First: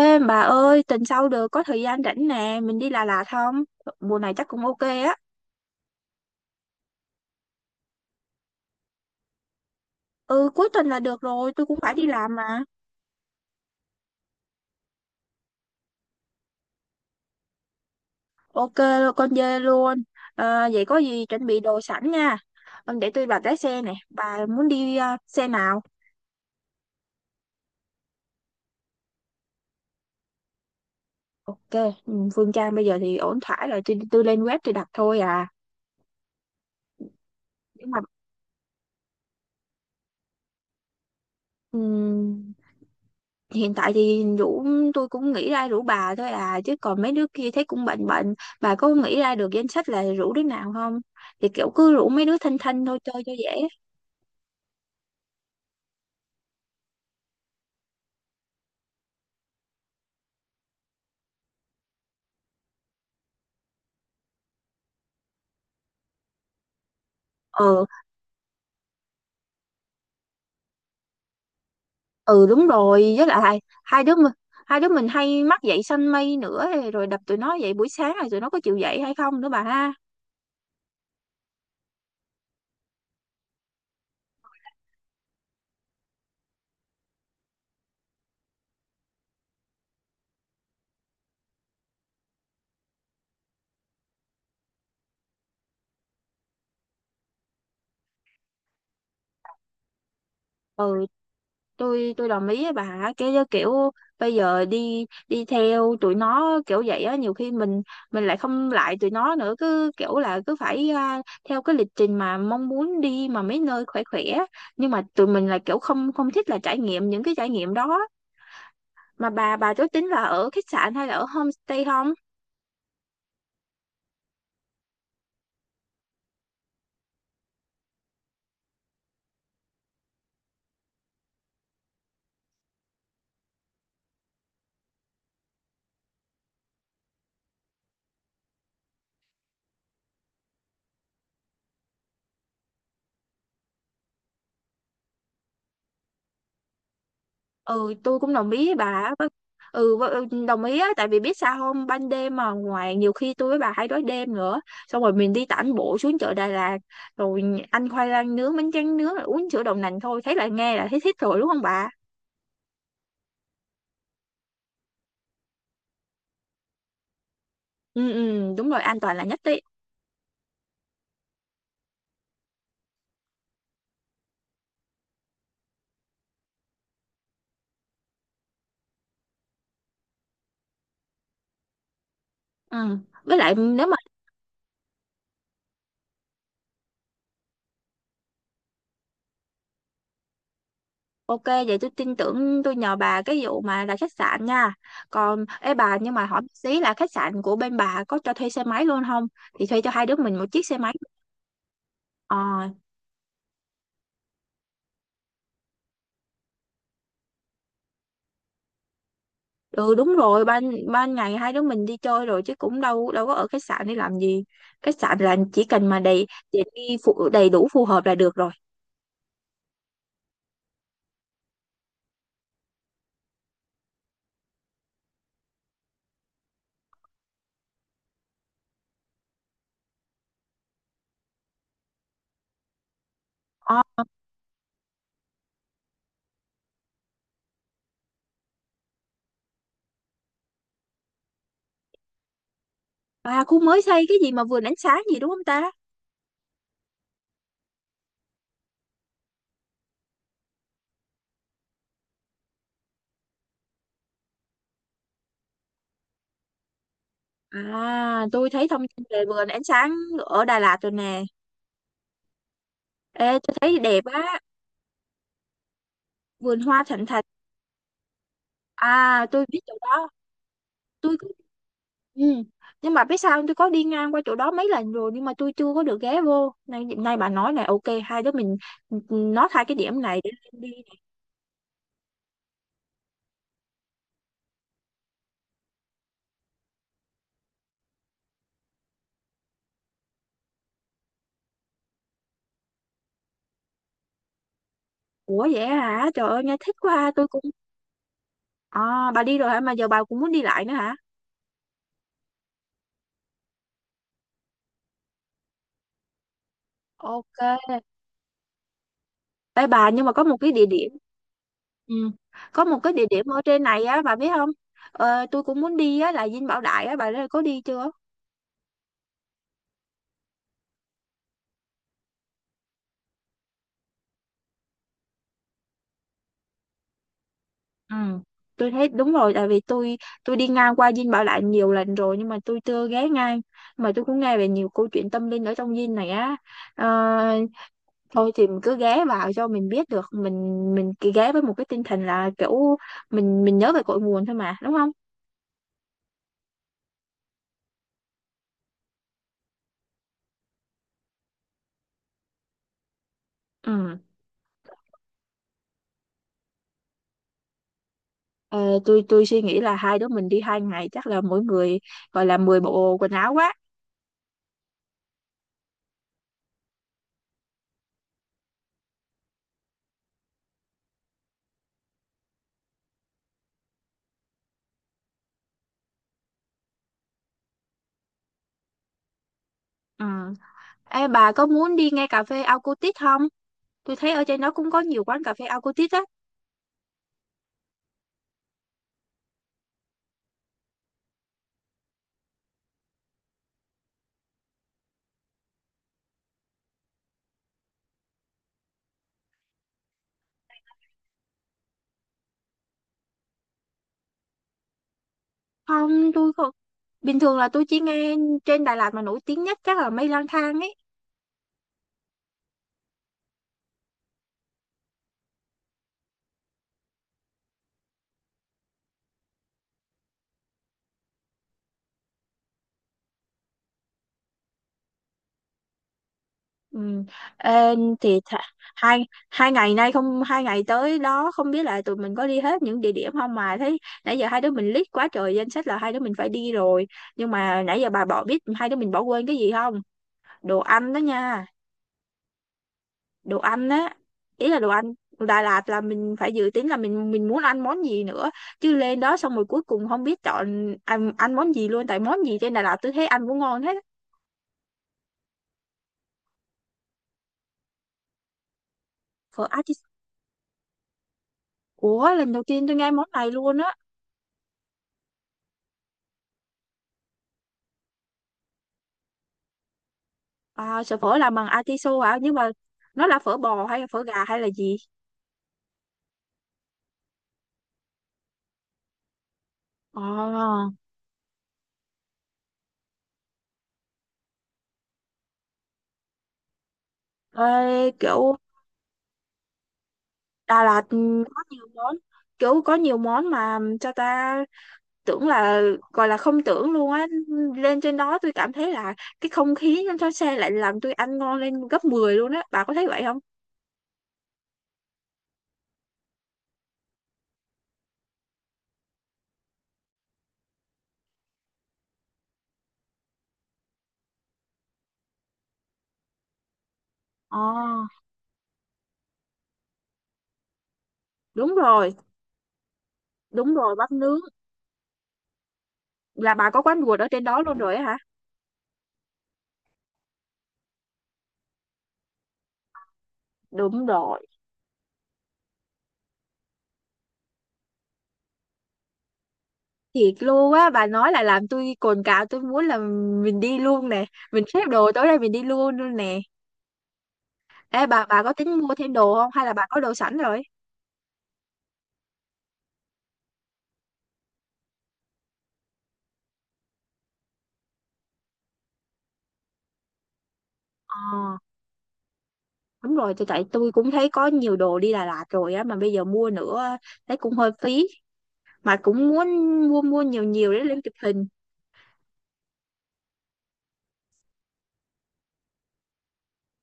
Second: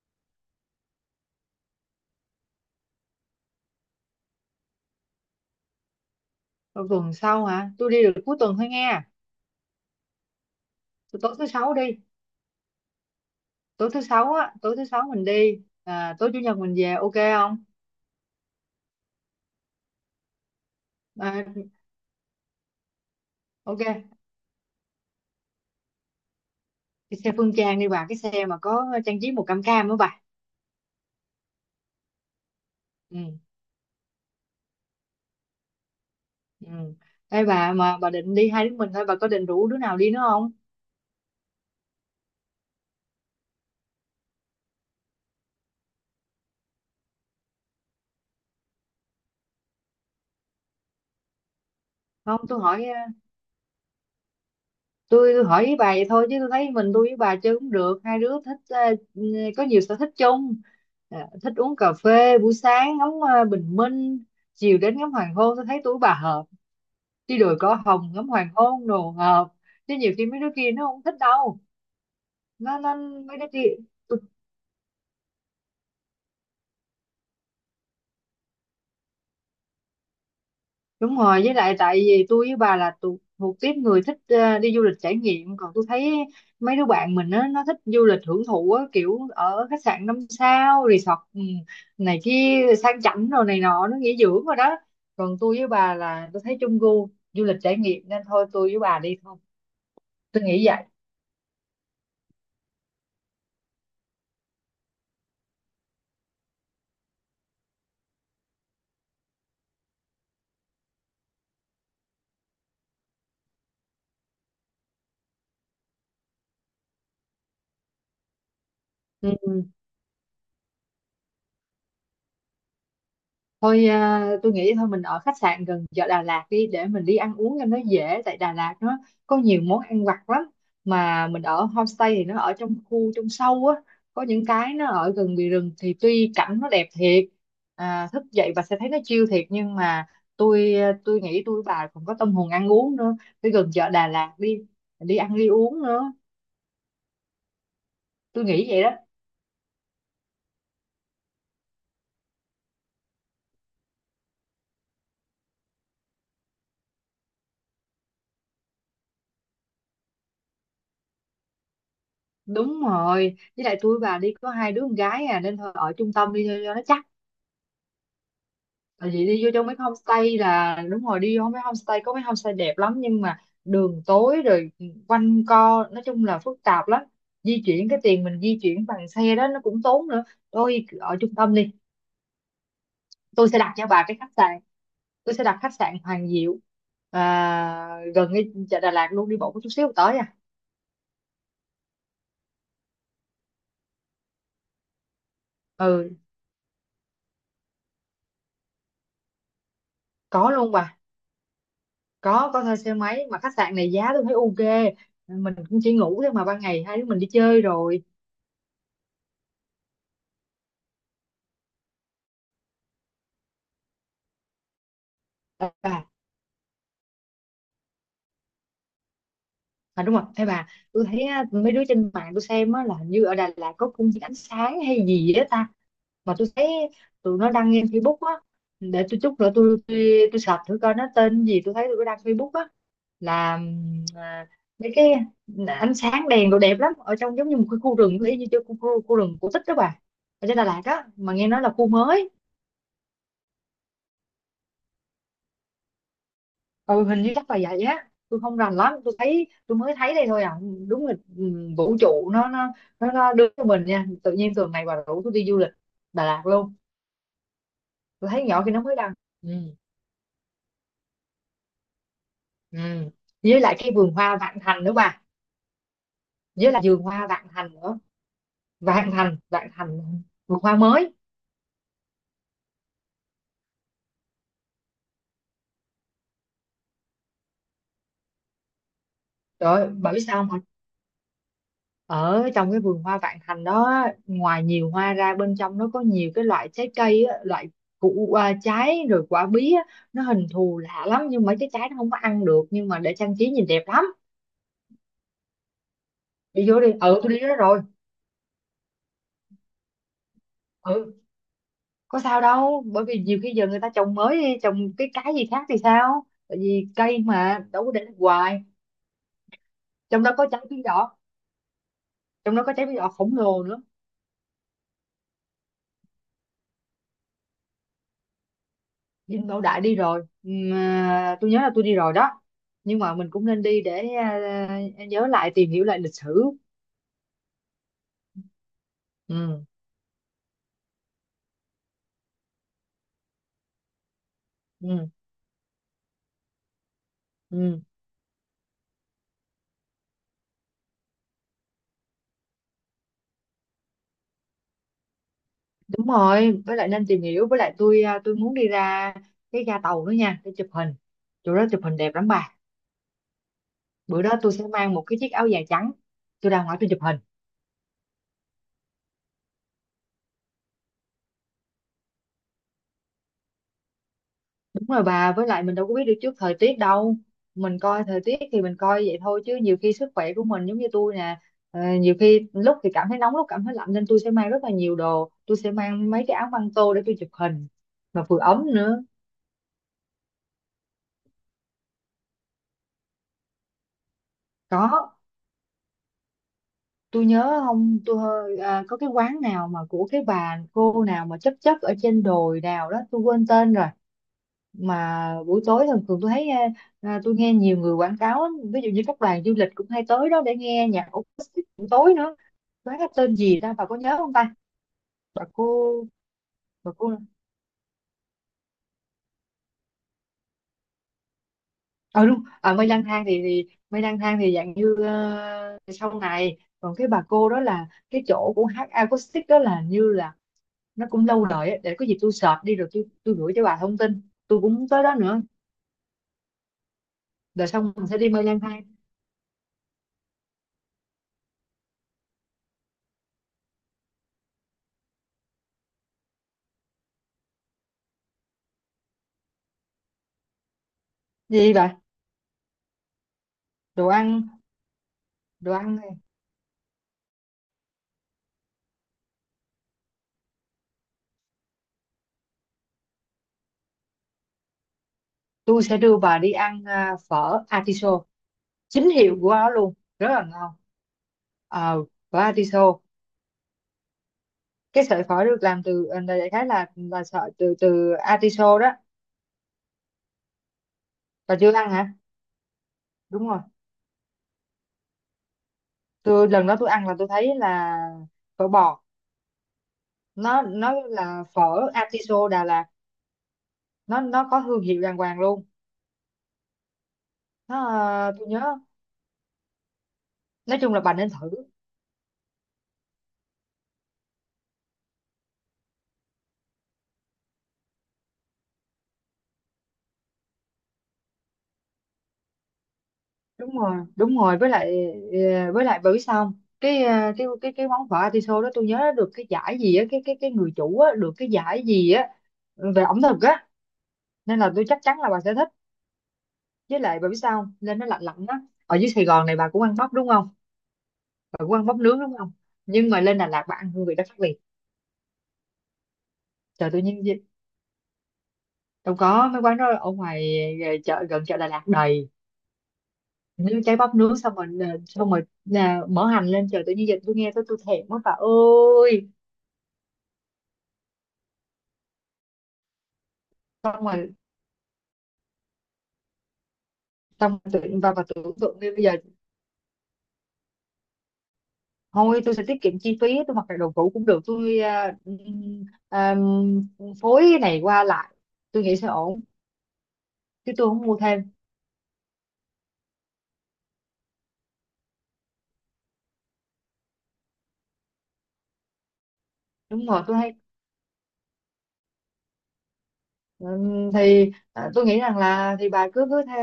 Ê bà ơi, tuần sau được có thời gian rảnh nè, mình đi Đà Lạt không? Mùa này chắc cũng ok á. Ờ, Tuần sau hả? Tôi đi được cuối tuần thôi nghe. Ừ, cuối tuần là được Tôi tối thứ rồi, tôi sáu cũng phải đi, đi làm mà. tối thứ sáu á, tối thứ sáu mình đi, tối chủ nhật mình về, ok không? Ok, con dê luôn. Ờ, vậy có gì à, chuẩn bị đồ sẵn nha. Ờ, để tôi bảo lái xe nè, ok. bà muốn đi xe nào? Cái xe Phương Trang đi bà, cái xe mà có trang trí màu cam cam á bà. Ok, ừ, Phương Trang bây giờ thì ổn Ừ. thỏa rồi, tôi lên web tôi đặt thôi à. Ừ. Ê bà, Nhưng mà bà định đi hai đứa mình thôi? Bà có định rủ đứa nào đi nữa không? mà hiện tại thì rủ tôi cũng nghĩ ra rủ bà thôi à, chứ còn mấy đứa kia thấy cũng bệnh bệnh. Bà có nghĩ ra được danh sách là rủ đứa nào không? Thì kiểu cứ rủ mấy đứa Không, thanh tôi thanh hỏi thôi chơi cho dễ. Tôi hỏi với bà vậy thôi, chứ tôi thấy mình tôi với bà chơi cũng được. Hai đứa thích có nhiều sở thích chung. Thích uống cà phê buổi sáng, ngắm bình minh, chiều đến ngắm hoàng hôn. Tôi thấy tôi với bà hợp, chứ đồi có Ừ, hồng ngắm hoàng hôn đồ ngợp. Chứ nhiều khi mấy đứa kia nó không thích đâu. ừ, đúng Nó rồi, với mấy đứa lại kia. hai đứa tôi- mình hai đứa mình hay mắc dậy sanh mây nữa, rồi đập tụi nó dậy buổi sáng rồi tụi nó có chịu dậy hay không nữa bà ha. Đúng rồi, với lại tại vì tôi với bà là thuộc tiếp người thích đi du lịch trải nghiệm. Còn tôi thấy mấy đứa bạn mình á, nó thích du lịch hưởng thụ á, kiểu ở khách sạn năm sao, resort, này kia sang chảnh rồi này nọ, nó nghỉ dưỡng rồi đó. Còn tôi với bà là tôi thấy chung gu du lịch trải nghiệm, nên thôi tôi với bà đi thôi, tôi nghĩ vậy. Ừ, tôi đồng ý với bà. Cái kiểu bây giờ đi đi theo tụi nó kiểu vậy á, nhiều khi mình lại không lại tụi nó nữa, cứ kiểu là cứ phải theo cái lịch trình mà mong muốn đi mà mấy nơi khỏe khỏe, nhưng mà tụi mình là kiểu không không thích là trải nghiệm những cái trải nghiệm đó. Mà bà Ừ. bà có tính là ở khách sạn hay là ở homestay không? Tôi nghĩ thôi mình ở khách sạn gần chợ Đà Lạt đi, để mình đi ăn uống cho nó dễ, tại Đà Lạt nó có nhiều món ăn vặt lắm. Mà mình ở homestay thì nó ở trong khu, trong sâu á, có những cái nó ở gần bìa rừng, thì tuy cảnh nó đẹp thiệt, thức dậy và sẽ thấy nó chill thiệt, nhưng mà tôi tôi nghĩ tôi với bà còn có tâm hồn ăn uống nữa. Đi gần chợ Đà Lạt đi, đi ăn đi uống nữa, Ừ, tôi cũng tôi đồng ý nghĩ với vậy bà đó. á. Ừ, đồng ý á, tại vì biết sao không, ban đêm mà ngoài nhiều khi tôi với bà hay đói đêm nữa, xong rồi mình đi tản bộ xuống chợ Đà Lạt rồi ăn khoai lang nướng, bánh tráng nướng rồi uống sữa đậu nành, thôi thấy là nghe là thấy thích rồi đúng không bà. Đúng rồi, với lại tôi với bà đi có hai đứa con gái à, nên thôi ở trung tâm đi cho nó chắc. Ừ, ừ, đúng rồi, an Tại toàn là vì nhất đi vô đấy. trong mấy homestay là đúng rồi, đi vô mấy homestay, có mấy homestay đẹp lắm nhưng mà đường tối rồi, quanh co, nói chung là phức tạp lắm. Di chuyển cái tiền mình di chuyển bằng xe đó nó cũng tốn nữa. Tôi ở trung tâm đi. Ừ, với Tôi lại sẽ đặt nếu cho mà bà cái khách sạn, tôi sẽ đặt khách sạn Hoàng Diệu, gần cái chợ Đà Lạt luôn, đi bộ có chút xíu tới à. ok vậy tôi tin tưởng, tôi nhờ bà cái vụ mà là khách sạn nha. Còn ê bà, nhưng Ừ. mà hỏi một xí là khách sạn của bên bà có cho thuê xe máy luôn không, thì thuê cho hai đứa mình một Có chiếc luôn xe máy. bà, có Ờ, thuê xe máy. Mà khách sạn này giá tôi thấy ok. Mình cũng chỉ ngủ thôi mà, ban ngày hai đứa mình đi chơi rồi. ừ đúng rồi, ban ban ngày hai đứa mình đi chơi rồi chứ cũng đâu đâu có ở khách sạn để làm gì, khách sạn là chỉ cần mà À, đầy tiện nghi phụ đầy đủ phù hợp là được rồi. à đúng rồi. Ê bà, tôi thấy á, mấy đứa trên mạng tôi xem á, là hình như ở Đà Lạt có công viên ánh sáng hay gì đó ta. Mà tôi thấy tụi nó đăng lên Facebook á. Để tôi chút nữa tôi search thử coi nó tên gì. Tôi thấy tụi nó đăng Facebook á là Ờ, mấy cái ánh sáng đèn đồ đẹp lắm, ở trong giống như một cái khu rừng, y như chỗ khu rừng cổ tích đó bà, ở trên Đà Lạt á, mà nghe nói là khu mới. à, khu mới xây cái gì mà vườn ánh sáng gì đúng không ta? Ừ, hình như chắc là vậy á, tôi không rành lắm, tôi thấy tôi mới thấy đây thôi à. Đúng là vũ trụ nó đưa cho mình nha, tự nhiên tuần này bà rủ tôi đi du lịch Đà Lạt luôn. À, Tôi thấy tôi nhỏ thấy khi thông nó mới tin đăng. về vườn Ừ. ánh sáng ở Đà Lạt rồi nè. Ừ. Ê, tôi Với lại thấy cái đẹp vườn hoa á. Vạn Thành nữa bà. Vườn Với lại hoa vườn thịnh thạch. hoa Vạn Thành nữa. Vạn À, Thành, tôi biết Vạn chỗ đó. Thành, vườn hoa mới. tôi có- ừ. Nhưng mà biết sao không? Tôi có đi ngang qua chỗ đó mấy lần rồi nhưng mà tôi chưa có được ghé vô, nay nay bà nói này, ok, hai đứa mình nó hai cái Trời ơi, điểm bà biết này để sao không? đi. Ở trong cái vườn hoa Vạn Thành đó, ngoài nhiều hoa ra, bên trong nó có nhiều cái loại trái cây á, loại củ, trái, rồi quả bí á, nó hình thù lạ lắm, nhưng mà cái trái nó không có ăn được, nhưng mà để trang trí nhìn đẹp lắm. Ủa vậy hả? Trời ơi nghe Đi thích vô đi, quá ha. ừ Tôi tôi đi cũng, đó rồi. à, bà đi rồi hả, mà giờ bà cũng muốn đi lại nữa hả? Ừ, có sao đâu, bởi vì nhiều khi giờ người ta trồng mới đi, trồng cái gì khác thì sao, tại vì cây Ok. mà đâu có để hoài. Ê bà, nhưng mà Trong có đó một có cái trái địa bí điểm. đỏ, Ừ. trong đó Có có một trái cái bí địa đỏ điểm khổng ở trên lồ nữa. này á bà biết không? Ờ, tôi cũng muốn đi á là Dinh Bảo Đại á, bà đã có đi chưa? Dinh Bảo Đại đi rồi. Tôi nhớ là tôi đi rồi đó, nhưng mà mình cũng nên đi để nhớ lại, tìm hiểu lại lịch sử. Ừ. Tôi thấy đúng rồi, tại vì Ừ, tôi đi ngang qua Dinh Bảo Đại nhiều lần rồi nhưng mà tôi chưa ghé ngang, mà tôi cũng nghe về nhiều câu ừ, chuyện tâm linh ở trong Dinh này á. Ờ, ừ. thôi thì mình cứ ghé vào cho mình biết được mình cứ ghé với một cái tinh thần là kiểu mình nhớ về cội nguồn thôi mà đúng không. Đúng rồi, với lại nên tìm hiểu. Với lại tôi tôi muốn đi ra cái ga tàu nữa nha, để chụp hình, chỗ đó chụp hình đẹp lắm bà. Ừ. Bữa đó tôi sẽ mang một cái chiếc áo dài trắng, tôi ra ngoài tôi chụp hình. Ờ, tôi suy nghĩ là hai đứa mình đi 2 ngày chắc là mỗi người gọi là 10 bộ quần áo quá. Đúng rồi bà, với lại mình đâu có biết được trước thời tiết đâu. Mình coi thời tiết thì mình coi vậy thôi, chứ nhiều khi sức khỏe của mình, giống như tôi nè, nhiều khi lúc thì cảm thấy nóng, lúc cảm thấy lạnh, nên tôi sẽ mang rất là nhiều đồ, tôi sẽ mang mấy cái áo băng tô để tôi chụp hình mà vừa ấm nữa. Ừ. Ê, bà có muốn đi ngay cà phê Alcotit không, tôi thấy ở trên đó cũng có nhiều Có, quán cà phê Alcotit á. tôi nhớ không, có cái quán nào mà của cái bà cô nào mà chấp chấp ở trên đồi nào đó, tôi quên tên rồi. Mà buổi tối thường thường tôi thấy tôi nghe nhiều người quảng cáo á, ví dụ như các đoàn du lịch cũng hay tới đó để nghe nhạc acoustic buổi tối nữa. Quán cái tên gì ta, bà có nhớ không ta? Bà cô, Không, tôi không, bà cô. bình thường là tôi chỉ nghe trên Đà Lạt mà nổi tiếng nhất chắc là mây lang thang ấy. Ờ đúng, mây lang thang thì mây lang thang thì dạng như sau này, còn cái bà cô đó là cái chỗ của hát acoustic đó, là như là nó cũng lâu đời á. Để có gì tôi search đi rồi tôi gửi cho bà thông tin. Tôi cũng muốn tới đó nữa. Ừ. Rồi Ê, xong mình sẽ thì đi th mây lang thang. hai hai ngày nay, không, hai ngày tới đó không biết là tụi mình có đi hết những địa điểm không, mà thấy nãy giờ hai đứa mình list quá trời danh sách là hai đứa mình phải đi rồi, nhưng mà nãy giờ bà bỏ biết hai đứa mình bỏ quên cái gì không? Đồ ăn đó nha. Gì bà? Đồ ăn á. Đồ ăn. Ý là đồ ăn Đà Lạt Đồ là ăn. mình phải dự tính là mình muốn ăn món gì nữa, chứ lên đó xong rồi cuối cùng không biết chọn ăn món gì luôn, tại món gì trên Đà Lạt tôi thấy ăn cũng ngon hết. Tôi sẽ đưa bà đi ăn phở artiso, chính hiệu Phở của nó Atis. luôn, rất là ngon. Ờ, Ủa lần phở đầu tiên tôi nghe artiso. món này luôn á. Cái sợi phở được làm từ đại khái là sợi từ từ artiso đó. À, sợi phở làm bằng Bà chưa ăn atiso hả? hả? Nhưng mà nó là phở Đúng rồi, bò hay là phở gà hay là gì? tôi lần đó tôi ăn là tôi thấy là phở bò. nó Ờ, nó là phở artiso Đà Lạt, nó có thương hiệu đàng hoàng luôn. Nó ê, à, kiểu tôi nhớ Đà Nói Lạt chung là bà nên có thử. nhiều món, kiểu có nhiều món mà cho ta tưởng là gọi là không tưởng luôn á. Lên trên đó tôi cảm thấy là cái không khí trên xe lại làm tôi ăn ngon lên gấp 10 luôn á. Bà có thấy vậy không? Đúng rồi, đúng rồi, với lại với lại bởi xong cái món phở atiso đó, tôi nhớ được cái giải gì á, cái người chủ á được cái giải gì á, về ẩm thực á. Nên là tôi chắc chắn là bà sẽ thích. Với lại bà biết Ờ, sao không? Lên nó lạnh lạnh á, ở dưới Sài Gòn này bà cũng ăn bắp đúng không? đúng Bà cũng ăn rồi, bắp nướng đúng không? Nhưng mà lên Đà đúng Lạt rồi, bà ăn bắp hương vị nướng. đó khác biệt. Là bà có quán Trời tự ruột ở nhiên trên gì- đó luôn rồi á hả? Đâu có, mấy quán đó ở ngoài chợ, gần chợ Đà Lạt đầy. Nướng Đúng cháy bắp rồi. nướng, xong rồi xong rồi mở hành lên, trời tự nhiên giờ tôi nghe tôi thèm quá bà ơi. Thiệt luôn á, bà nói là làm tôi cồn cào, tôi muốn là mình đi luôn nè, Xong rồi. mình xếp đồ tối nay mình đi luôn luôn nè. Xong Ê tưởng bà bà và có tưởng tính mua tượng như thêm bây giờ. đồ không hay là bà có đồ sẵn rồi. Thôi tôi sẽ tiết kiệm chi phí, tôi mặc lại đồ cũ cũng được, tôi à, phối cái này qua lại, tôi nghĩ sẽ ổn, chứ tôi không mua Ờ thêm. đúng rồi, tại tôi cũng thấy có nhiều đồ đi Đà Lạt rồi á mà bây giờ mua nữa thấy cũng hơi phí, mà cũng muốn mua mua Đúng rồi, nhiều tôi nhiều thấy để lên chụp hình. Tôi nghĩ rằng là thì bà cứ cứ tha,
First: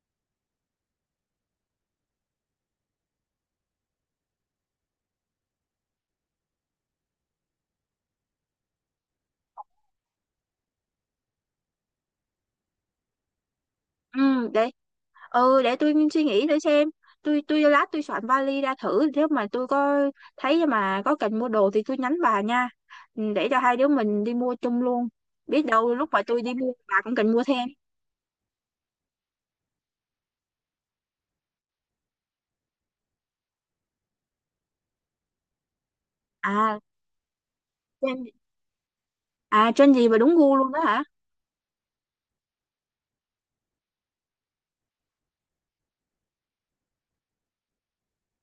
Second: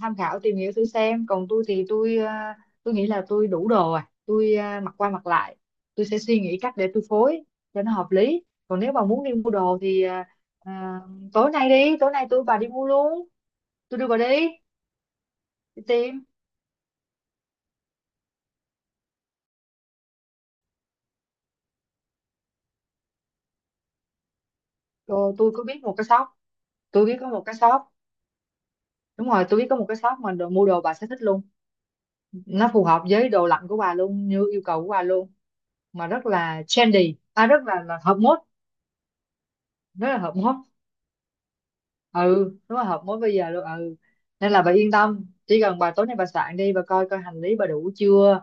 tham khảo, tìm hiểu thử xem. Còn tôi thì tôi tôi nghĩ là tôi đủ đồ tôi mặc qua mặc lại, tôi sẽ suy nghĩ cách để tôi phối cho nó hợp lý. Còn nếu bà muốn đi mua đồ thì à, tối nay đi, tối nay tôi bà đi mua luôn, tôi đưa bà Ừ đi. đấy, ừ để tôi suy Tim nghĩ thử xem. Tôi lát tôi soạn vali ra thử, nếu mà tôi có thấy mà có cần mua đồ thì tôi nhắn bà nha. Ừ, để cho hai đứa mình đi mua chung luôn, rồi, tôi có biết biết một đâu cái lúc mà shop, tôi đi mua bà tôi cũng biết có cần một mua cái thêm. shop. Đúng rồi, tôi biết có một cái shop mà mua đồ bà sẽ thích luôn, nó phù hợp với đồ lạnh của bà luôn, như yêu cầu của bà luôn, mà rất là À trendy, là hợp trend, mốt, à trend gì rất mà là đúng hợp mốt. gu luôn đó hả? Ừ đúng là hợp mốt bây giờ luôn. Ừ, nên là bà yên tâm, chỉ cần bà tối nay bà soạn đi, bà coi coi hành lý bà đủ chưa,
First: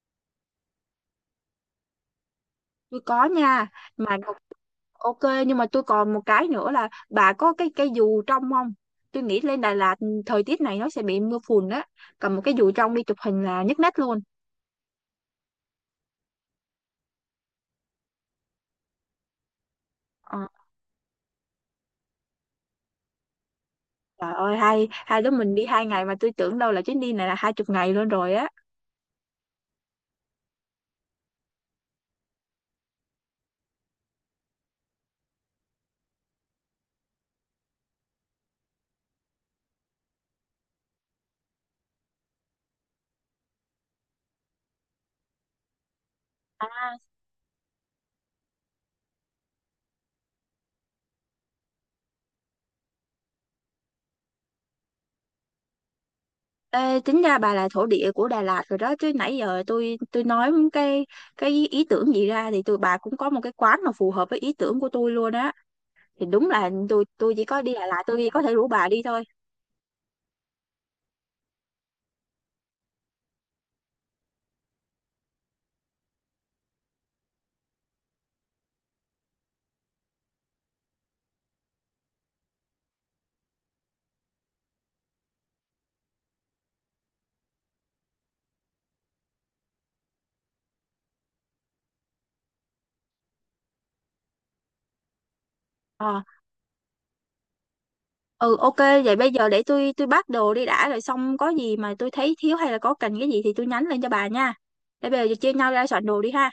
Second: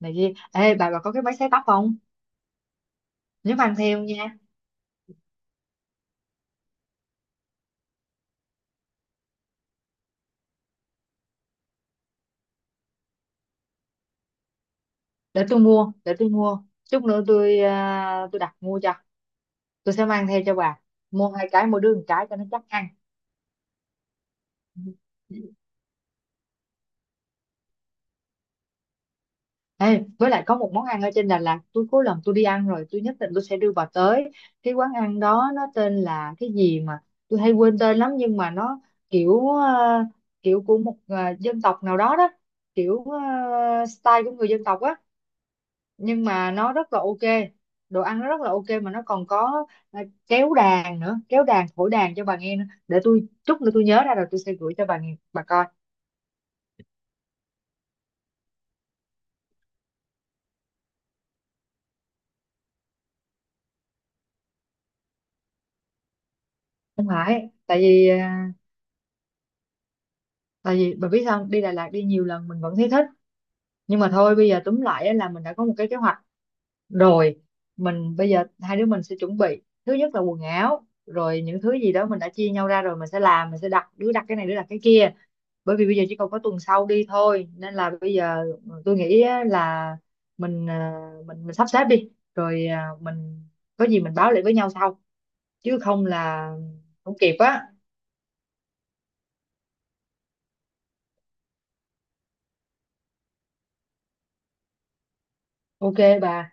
này kia. Ê bà có cái máy sấy tóc không? Tôi có Nhớ nha. mang theo mà nha. đọc- ok. Nhưng mà tôi còn một cái nữa là bà có cái dù trong không? Tôi nghĩ lên Đà Lạt thời tiết này nó sẽ bị mưa phùn á, cầm một cái dù trong đi chụp hình là nhất nét luôn. Để tôi mua chút nữa tôi tôi đặt mua cho, tôi sẽ mang theo Ờ. cho bà. Mua hai cái, mỗi đứa một cái cho nó chắc ăn. Trời ơi hai hai đứa mình đi hai ngày mà tôi tưởng đâu là chuyến đi này là 20 ngày luôn rồi á. Ê, với lại có một món ăn ở trên Đà Lạt tôi cuối lần tôi đi ăn rồi, tôi nhất định tôi sẽ đưa bà tới cái quán ăn đó. Nó tên là cái gì mà tôi hay quên tên lắm, nhưng mà nó kiểu kiểu của một dân tộc nào đó đó, kiểu style của người dân tộc á, nhưng mà nó À. rất là ok. Đồ ăn nó rất là ok, mà nó còn có kéo đàn nữa, kéo đàn thổi đàn cho bà nghe nữa. Để tôi chút nữa tôi nhớ ra rồi, tôi sẽ gửi cho bà nghe, bà coi. Ê, tính ra bà là thổ địa của Đà Lạt rồi đó chứ, nãy giờ tôi nói cái ý tưởng gì ra thì tụi bà cũng có một cái quán mà phù hợp với ý tưởng của tôi luôn á. Thì đúng là tôi Không tôi chỉ phải, có đi tại Đà Lạt vì tôi có thể rủ bà đi thôi. tại vì bà biết sao không? Đi Đà Lạt đi nhiều lần mình vẫn thấy thích. Nhưng mà thôi bây giờ túm lại á, là mình đã có một cái kế hoạch rồi. Mình bây giờ hai đứa mình sẽ chuẩn bị, thứ nhất là quần áo, rồi những thứ gì đó mình đã chia nhau ra, rồi mình sẽ làm, mình sẽ đặt, đứa đặt cái này, đứa đặt cái kia. Bởi vì bây giờ chỉ còn có tuần sau đi thôi, nên là bây giờ tôi nghĩ á là mình à, mình mình sắp xếp đi, rồi mình có gì mình báo lại với nhau sau, chứ không Ờ, là không kịp á. ừ ok vậy bây giờ để tôi bắt đồ đi đã, rồi xong có gì mà tôi thấy thiếu hay là có cần cái gì thì tôi nhắn lên cho bà nha. Để bây giờ chia nhau ra Ok soạn đồ đi bà. ha.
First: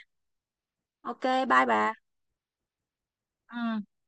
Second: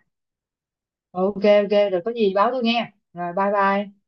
Ok, Ờ, ok. bye bà. Rồi có gì báo tôi nghe. Rồi bye Ừ. bye.